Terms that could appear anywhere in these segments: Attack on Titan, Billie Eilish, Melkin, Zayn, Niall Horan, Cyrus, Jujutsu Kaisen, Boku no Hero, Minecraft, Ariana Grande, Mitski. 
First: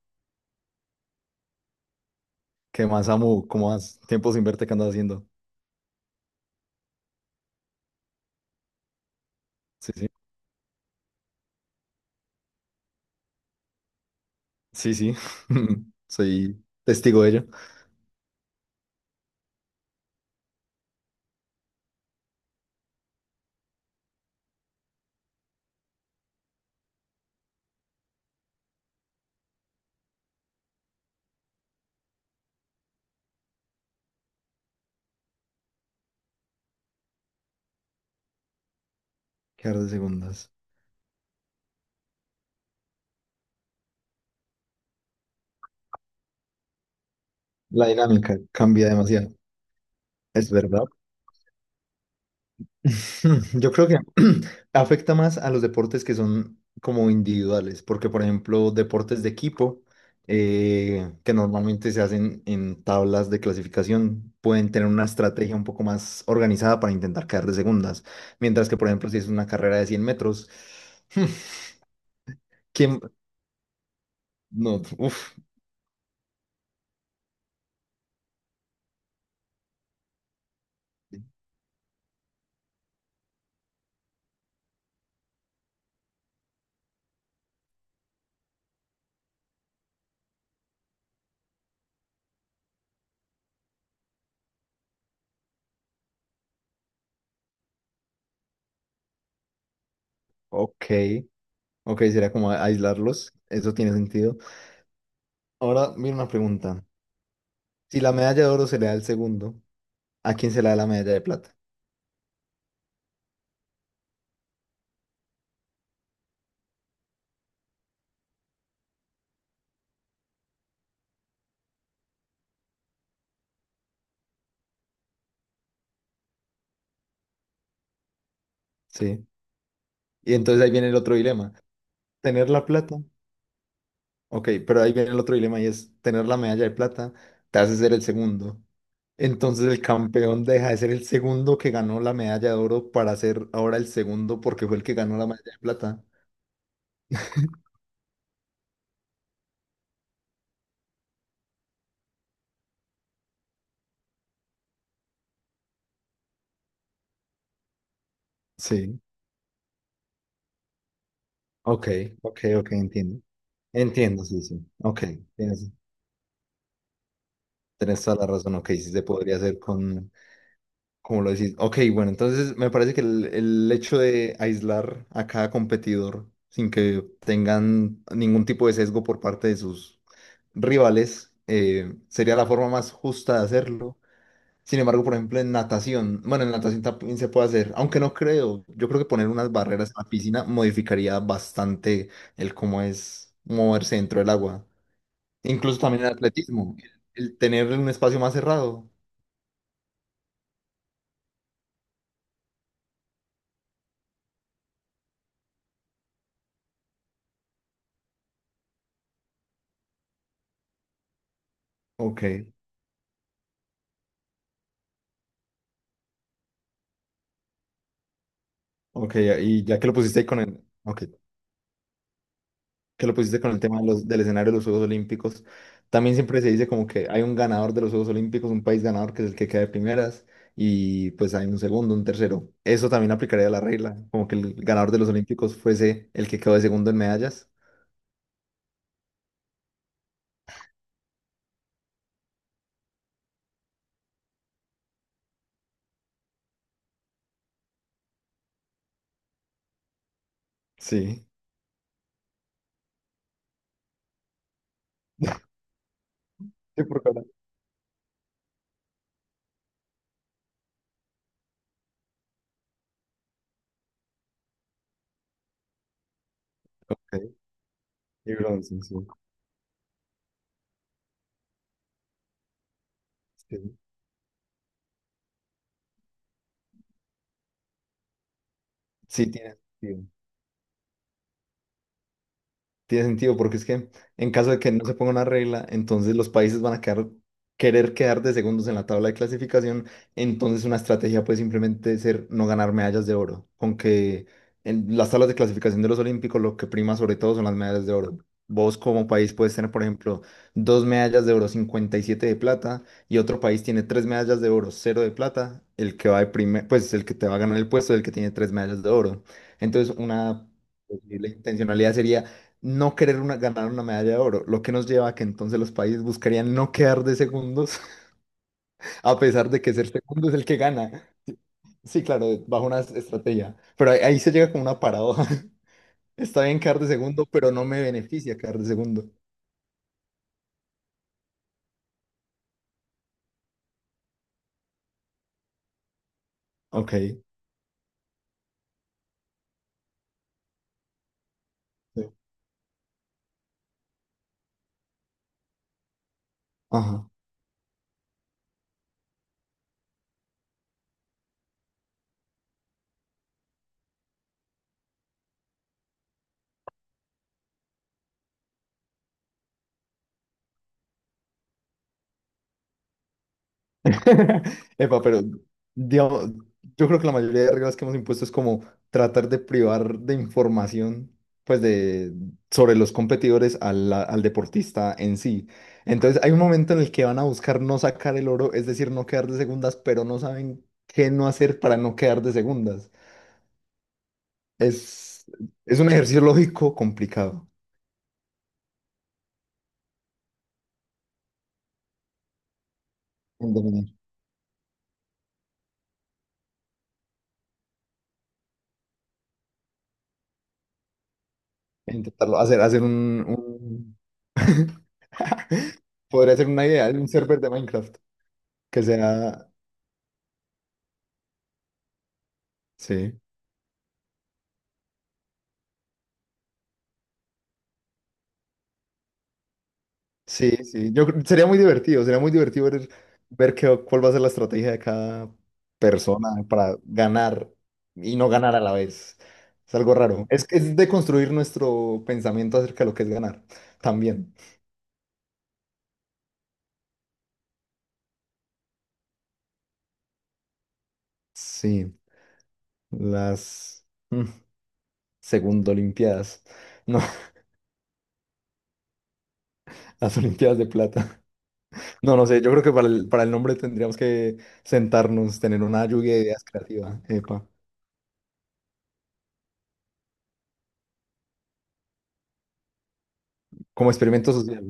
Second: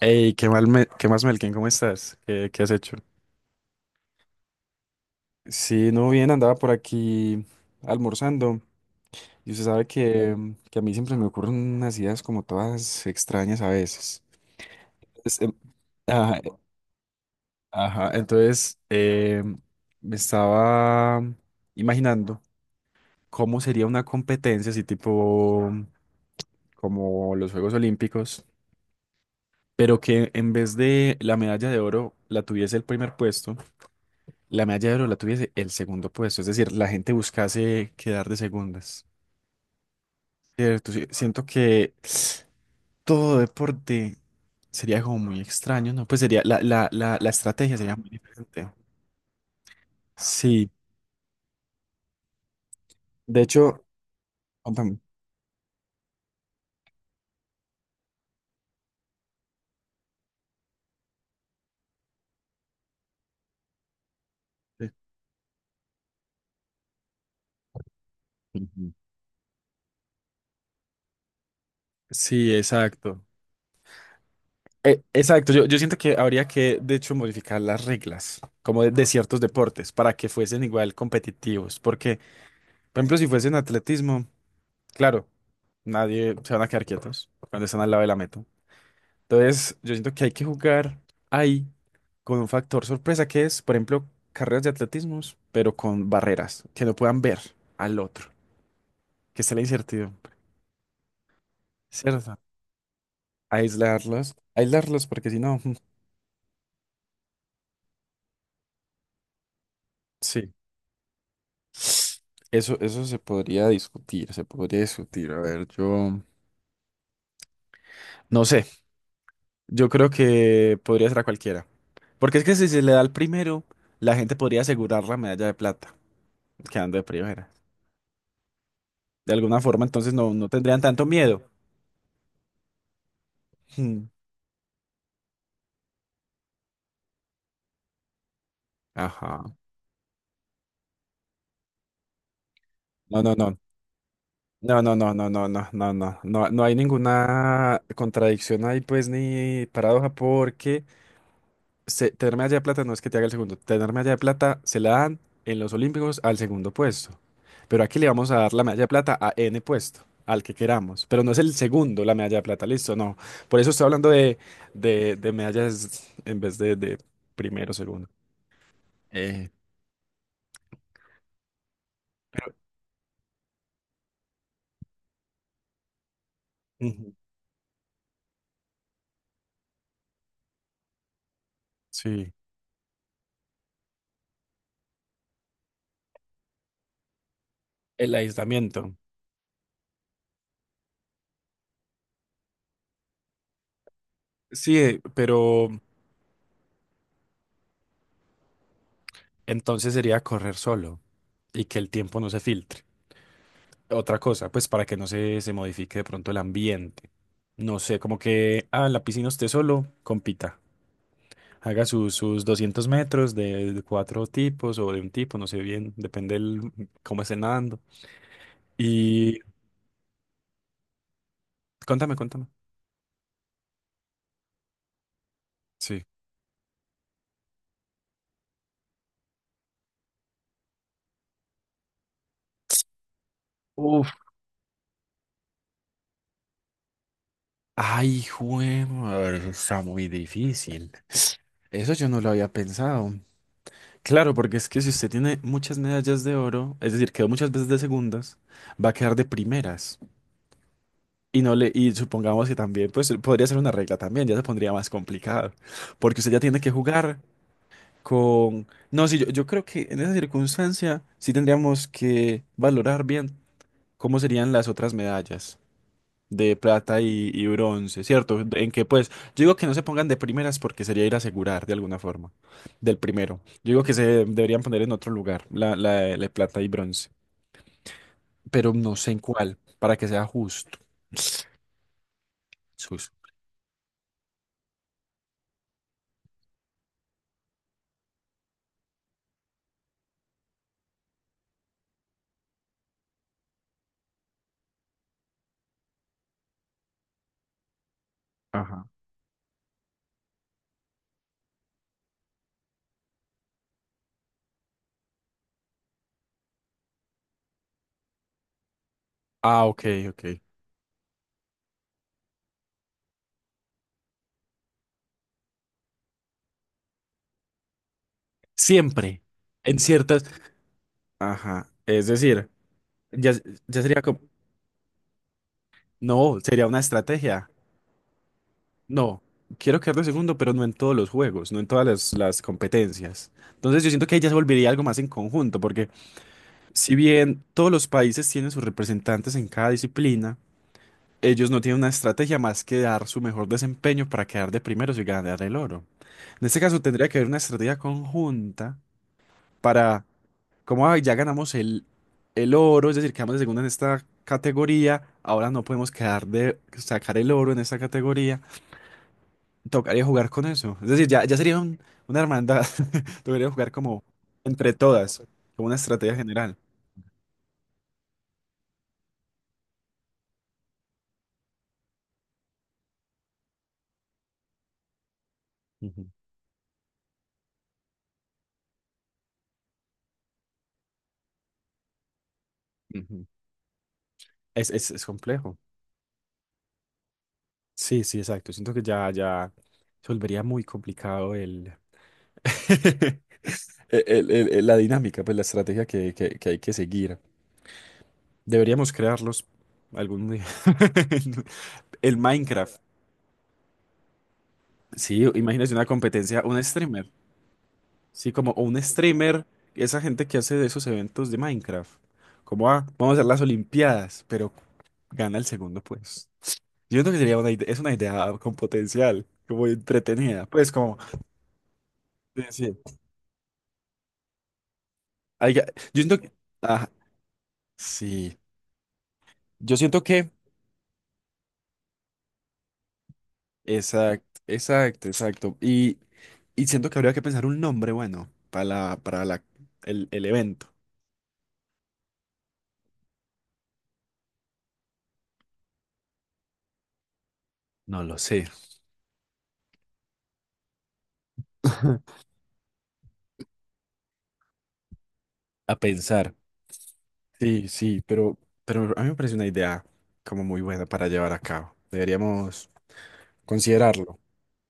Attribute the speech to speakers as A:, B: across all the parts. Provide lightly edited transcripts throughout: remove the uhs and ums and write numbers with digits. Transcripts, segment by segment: A: Hey, qué mal me- qué más, Melkin, ¿cómo estás? ¿Qué has
B: ¿Qué
A: hecho?
B: más, Samu? ¿Cómo vas? Tiempo sin verte, ¿qué andas haciendo?
A: Sí, no, bien, andaba por aquí almorzando. Y usted sabe
B: Sí, sí.
A: que que a mí siempre me ocurren unas ideas como todas extrañas a veces.
B: Sí, sí.
A: Es, em, ajá, eh,
B: Soy testigo de ello.
A: ajá, entonces, me estaba imaginando cómo sería una competencia así tipo como los Juegos Olímpicos, pero que en vez de la medalla de oro la tuviese el primer puesto, la medalla de oro la tuviese el segundo puesto, es decir, la gente buscase quedar de segundas,
B: Quedar de segundas.
A: ¿cierto? Sí, siento que todo deporte sería como muy extraño, ¿no? Pues sería, la estrategia
B: La
A: sería muy
B: dinámica
A: diferente.
B: cambia demasiado. Es
A: Sí,
B: verdad.
A: de
B: Yo
A: hecho,
B: creo que
A: contame.
B: afecta más a los deportes que son como individuales, porque por ejemplo, deportes de equipo que normalmente se hacen en tablas de clasificación pueden tener
A: Sí,
B: una estrategia un poco más organizada para intentar quedar de segundas, mientras que por
A: ujú.
B: ejemplo, si es una carrera de 100 metros.
A: Sí,
B: ¿Quién?
A: exacto.
B: No, uff,
A: Exacto, yo siento que habría que, de hecho, modificar las reglas, como de ciertos deportes, para que fuesen igual competitivos, porque, por ejemplo, si fuesen atletismo... Claro, nadie se van a quedar quietos cuando están al lado de la meta. Entonces, yo siento que hay que jugar ahí con un factor sorpresa que es, por ejemplo, carreras de atletismo, pero con barreras, que no puedan ver al otro, que sea la incertidumbre,
B: ok. Ok, sería
A: ¿cierto?
B: como aislarlos. Eso tiene
A: Aislarlos,
B: sentido.
A: aislarlos, porque si no,
B: Ahora, mira una pregunta. Si la medalla de oro se le da al segundo, ¿a
A: sí.
B: quién se le da la medalla de plata?
A: Eso se podría discutir, se podría discutir. A ver, yo no sé, yo creo que podría ser a cualquiera. Porque es que si se le da al primero, la gente podría asegurar la medalla de plata. Quedando de primera.
B: Sí.
A: De alguna forma, entonces no,
B: Y
A: no
B: entonces ahí
A: tendrían
B: viene el
A: tanto
B: otro
A: miedo.
B: dilema. Tener la plata.
A: Hmm.
B: Ok, pero ahí viene el otro dilema, y es tener la medalla de plata te hace ser el segundo.
A: Ajá.
B: Entonces el campeón deja de ser el segundo que ganó la medalla de oro para
A: No, no,
B: ser
A: no.
B: ahora el segundo porque fue
A: No,
B: el
A: no,
B: que
A: no,
B: ganó la
A: no, no,
B: medalla de
A: no, no,
B: plata.
A: no. No, no hay ninguna contradicción ahí, pues, ni paradoja, porque se- tenerme allá de plata no es que te haga el segundo. Tenerme allá de plata se la dan en los Olímpicos al segundo puesto. Pero aquí le vamos a dar la medalla de
B: Sí,
A: plata a N puesto, al que queramos. Pero no es el
B: ok,
A: segundo la medalla
B: ok,
A: de plata,
B: ok,
A: listo, no.
B: entiendo.
A: Por eso estoy hablando
B: Entiendo,
A: de,
B: sí, sí. Ok,
A: de, de
B: tienes-
A: medallas en vez de primero,
B: tenés
A: segundo.
B: toda la razón, ok, sí se podría
A: Eh.
B: hacer con, como lo decís. Ok, bueno, entonces me parece que el hecho de aislar a cada competidor sin que tengan ningún tipo de sesgo por parte de sus rivales
A: Sí,
B: sería la forma más justa de hacerlo. Sin embargo, por ejemplo, en natación, bueno, en natación también se puede hacer, aunque no
A: el
B: creo, yo
A: aislamiento.
B: creo que poner unas barreras en la piscina modificaría bastante el cómo es moverse dentro del agua.
A: Sí, pero
B: Incluso también en atletismo, el tener un espacio más cerrado.
A: entonces sería correr solo y que el tiempo no se filtre. Otra cosa, pues para que no se, se modifique de pronto el ambiente. No sé, como que, ah, en la piscina usted solo, compita. Haga sus,
B: Ok,
A: sus 200 metros de cuatro tipos o de un tipo, no sé bien, depende el, cómo esté nadando.
B: ok,
A: Y
B: y ya que lo pusiste con el, ok,
A: contame, contame.
B: que lo pusiste con el tema de los, del escenario de los Juegos Olímpicos,
A: Sí.
B: también siempre se dice como que hay un ganador de los Juegos Olímpicos, un país ganador que es el que queda de primeras, y pues hay un segundo, un tercero. Eso también aplicaría la regla,
A: Uf,
B: como que el ganador de los Olímpicos fuese el que quedó de segundo en medallas.
A: ay, jue- madre, está muy difícil. Eso yo no lo había pensado. Claro, porque es que si usted tiene muchas medallas de oro, es decir, quedó muchas veces de segundas, va a quedar de primeras.
B: Sí.
A: Y no le, y supongamos que también, pues podría ser una regla también, ya se pondría más complicado. Porque usted ya tiene que
B: Sí, por
A: jugar
B: cada.
A: con. No, sí, yo creo que en esa circunstancia sí tendríamos que valorar bien cómo serían las otras medallas de plata
B: Ok,
A: y bronce,
B: y
A: ¿cierto? En
B: bronce,
A: que
B: sí.
A: pues, yo digo que no se pongan de primeras porque sería ir a asegurar de alguna forma, del primero. Yo
B: Sí,
A: digo que se deberían poner en otro lugar, la de plata y bronce, pero no sé en
B: sí tiene
A: cuál, para
B: sentido.
A: que sea justo.
B: Tiene
A: Sus.
B: sentido, porque es que en caso de que no se ponga una regla, entonces los países van a querer quedar de segundos en la tabla de clasificación, entonces una estrategia puede simplemente ser no ganar medallas de oro, con que en las tablas de clasificación de los Olímpicos lo que prima sobre todo son las medallas de oro. Vos
A: Ajá.
B: como país puedes tener, por ejemplo, dos medallas de oro, 57 de plata, y otro país tiene tres medallas de oro, cero de plata; el que va de primer, pues el que te va a ganar el puesto es el que tiene tres medallas de oro.
A: Ah, ok,
B: Entonces,
A: ok.
B: una... Pues, la intencionalidad sería no querer ganar una medalla de oro, lo que nos lleva a que entonces los países buscarían no quedar de segundos, a
A: Siempre,
B: pesar de que
A: en
B: ser
A: ciertas...
B: segundo es el que gana.
A: Ajá,
B: Sí,
A: es
B: claro,
A: decir,
B: bajo una
A: ya,
B: estrategia.
A: ya
B: Pero ahí,
A: sería
B: ahí
A: como...
B: se llega como una paradoja.
A: No,
B: Está bien
A: sería
B: quedar
A: una
B: de segundo,
A: estrategia.
B: pero no me beneficia quedar de segundo.
A: No, quiero quedar de segundo, pero no en todos los juegos, no en todas las competencias. Entonces yo siento que ahí ya se volvería algo más en conjunto, porque
B: Ok.
A: si bien todos los países tienen sus representantes en cada disciplina, ellos no tienen una
B: Sí.
A: estrategia más que dar su mejor desempeño para quedar de primeros y ganar el oro. En este caso
B: Ajá.
A: tendría que haber una estrategia conjunta para, como "Ay, ya ganamos el oro, es decir, quedamos de segunda en esta categoría, ahora no podemos quedar de sacar el oro en esta categoría, tocaría jugar con eso. Es decir, ya sería un- una hermandad, tocaría jugar como entre
B: Epa,
A: todas,
B: pero
A: como una estrategia
B: digamos,
A: general.
B: yo creo que la mayoría de reglas que hemos impuesto es como tratar de privar de información, pues de, sobre los competidores al, deportista en sí.
A: Ujú.
B: Entonces hay un momento en el que van a buscar no sacar el oro, es decir, no quedar de segundas, pero no saben qué no hacer para no quedar de segundas.
A: Ujú. Es
B: Es,
A: complejo.
B: es un ejercicio lógico complicado.
A: Sí, sí, exacto. Siento que ya se volvería muy complicado el,
B: En dominar,
A: la dinámica, pues la estrategia que hay que seguir. Deberíamos crearlos algún día.
B: en
A: El
B: intentarlo hacer,
A: Minecraft.
B: hacer un,
A: Sí, imagínese una
B: podría
A: competencia,
B: ser
A: un
B: una idea de un
A: streamer.
B: server de Minecraft
A: Sí, como un
B: que
A: streamer,
B: sea...
A: esa gente que hace de esos eventos de Minecraft. Como, ah, vamos
B: Sí.
A: a hacer las Olimpiadas, pero gana el segundo, pues. Yo creo que sería una idea, es una idea con potencial, como entretenida.
B: Sí,
A: Pues
B: sí,
A: como...
B: sería muy divertido ver, qué, cuál va a ser la estrategia de cada
A: Ay, ya, yo siento
B: persona
A: que,
B: para
A: ah,
B: ganar y no
A: sí,
B: ganar a la vez. Es
A: yo
B: algo
A: siento
B: raro.
A: que,
B: Es de construir nuestro pensamiento acerca de lo que es ganar también.
A: exacto, exacto, exacto. Y siento que habría que pensar un nombre bueno para el evento.
B: Sí, las mm, segundo olimpiadas. No,
A: No lo sé.
B: las olimpiadas de plata. No, no sé, yo creo que para el nombre tendríamos que sentarnos, tener
A: A
B: una lluvia de
A: pensar.
B: ideas creativas, epa,
A: Sí, sí, pero a mí me parece una idea como muy buena para llevar a cabo. Deberíamos
B: como
A: considerarlo.
B: experimento social.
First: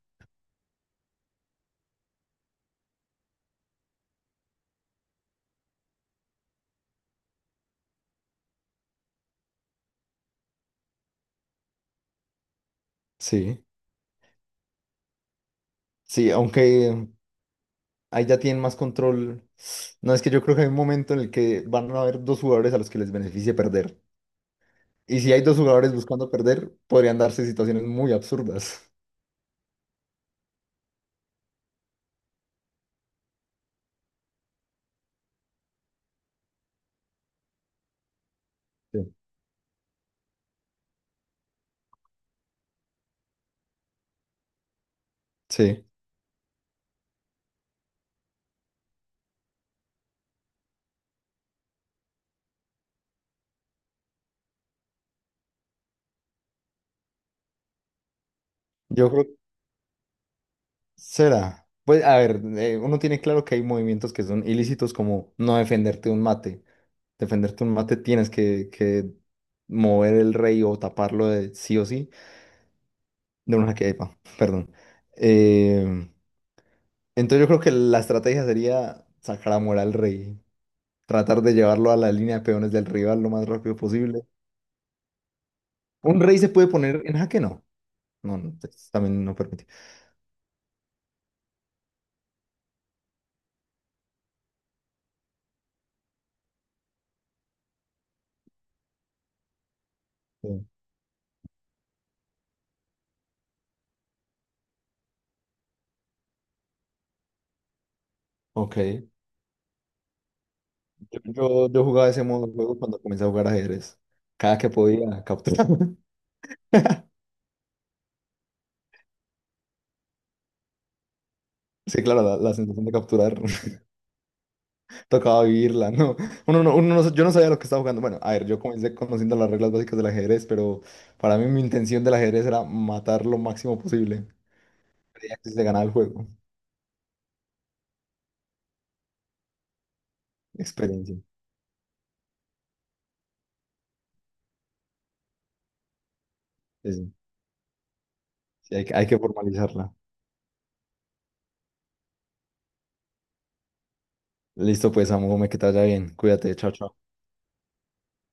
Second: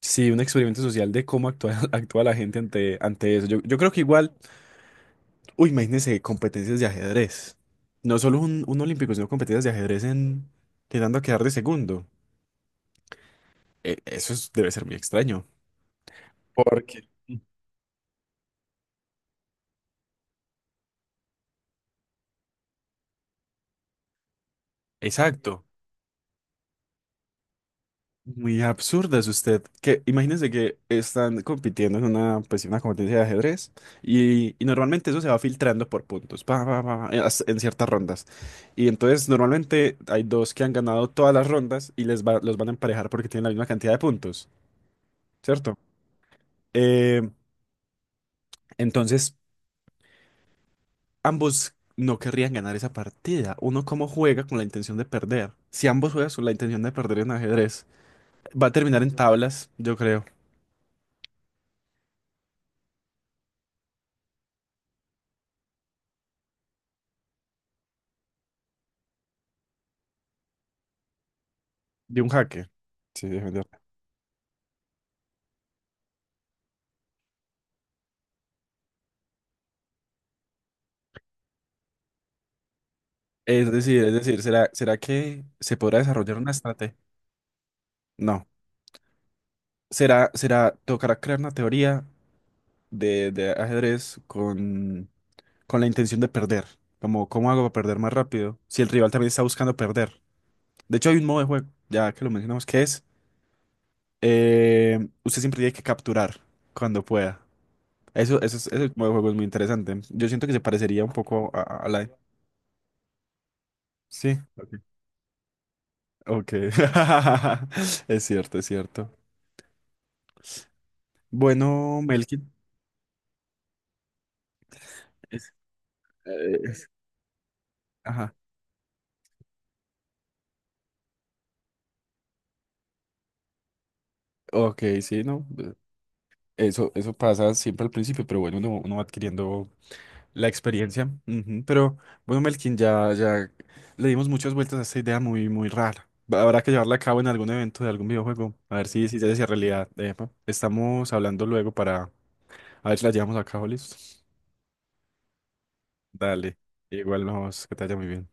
A: Sí, un experimento social de cómo actúa, actúa la gente ante, ante eso. Yo creo que igual. Uy, imagínense competencias de ajedrez. No solo un olímpico, sino competencias de ajedrez en quedando a quedar de segundo.
B: Sí.
A: E- eso es- debe ser muy extraño.
B: Sí, aunque
A: Porque
B: ahí ya tienen más control. No, es que yo creo que hay un momento en el que van a haber dos jugadores a los que les beneficie perder. Y si hay dos
A: exacto.
B: jugadores buscando perder, podrían darse situaciones muy
A: Muy
B: absurdas.
A: absurda es usted. Que imagínense que están compitiendo en una, pues, una competencia de ajedrez y normalmente eso se va filtrando por puntos, pa, pa, pa, pa, en as- en ciertas rondas. Y
B: Sí.
A: entonces normalmente hay dos que han ganado todas las rondas y les va- los van a emparejar porque tienen la misma cantidad de puntos, ¿cierto?
B: Sí,
A: Eh, entonces ambos no querrían ganar esa partida. Uno como juega con la intención de perder. Si ambos juegan con la intención de perder en ajedrez, va a terminar
B: yo
A: en
B: creo que
A: tablas, yo creo,
B: será. Pues a ver, uno tiene claro que hay movimientos que son ilícitos como no defenderte un mate. Defenderte un mate tienes que mover el rey o taparlo de sí o sí
A: de un jaque. Sí,
B: de
A: defender.
B: una quepa, perdón. Eh, entonces yo creo que la estrategia sería sacar a morar al rey, tratar de llevarlo a la línea de peones del rival lo más rápido
A: Es
B: posible.
A: decir, ¿será, será que se podrá
B: Un
A: desarrollar
B: rey se
A: una
B: puede
A: estrategia?
B: poner en jaque, no. No,
A: No.
B: no, pues, también no permite.
A: Será, será, tocará crear una teoría de ajedrez con la intención de perder. Como, ¿cómo hago para perder más rápido? Si el rival también está buscando perder.
B: Sí.
A: De hecho, hay un modo de juego, ya que lo mencionamos, que es eh, usted siempre tiene que capturar cuando pueda. Eso, es-
B: Ok.
A: ese modo de juego es muy interesante. Yo siento que se parecería un
B: Yo,
A: poco
B: yo, yo
A: a la...
B: jugaba ese modo de juego cuando comencé a jugar ajedrez.
A: Sí.
B: Cada que
A: Ok.
B: podía capturar.
A: Ok. Es cierto, es cierto. Bueno,
B: Sí, claro, la,
A: Melkin.
B: la sensación de capturar tocaba
A: Es-
B: vivirla, ¿no? Uno, no,
A: es-
B: uno no- Yo no sabía lo que estaba jugando. Bueno, a
A: ajá.
B: ver, yo comencé conociendo las reglas básicas del ajedrez, pero para mí mi intención del ajedrez era matar lo máximo posible.
A: Ok, sí,
B: Creía
A: no.
B: que se ganaba el juego.
A: Eso pasa siempre al principio, pero bueno, uno, uno va adquiriendo la experiencia.
B: Experiencia.
A: Ujú. Pero bueno, Melkin, ya le dimos muchas vueltas a esta idea muy, muy rara. Habrá que
B: Sí,
A: llevarla a
B: sí.
A: cabo en algún evento de algún videojuego.
B: Sí,
A: A ver
B: hay
A: si,
B: que
A: si se hace realidad.
B: formalizarla.
A: Epa. Estamos hablando luego para a ver si la llevamos a cabo, listo.
B: Listo, pues, amo, me que te vaya bien. Cuídate,
A: Dale.
B: chao, chao.
A: Igual nos, que te vaya muy bien.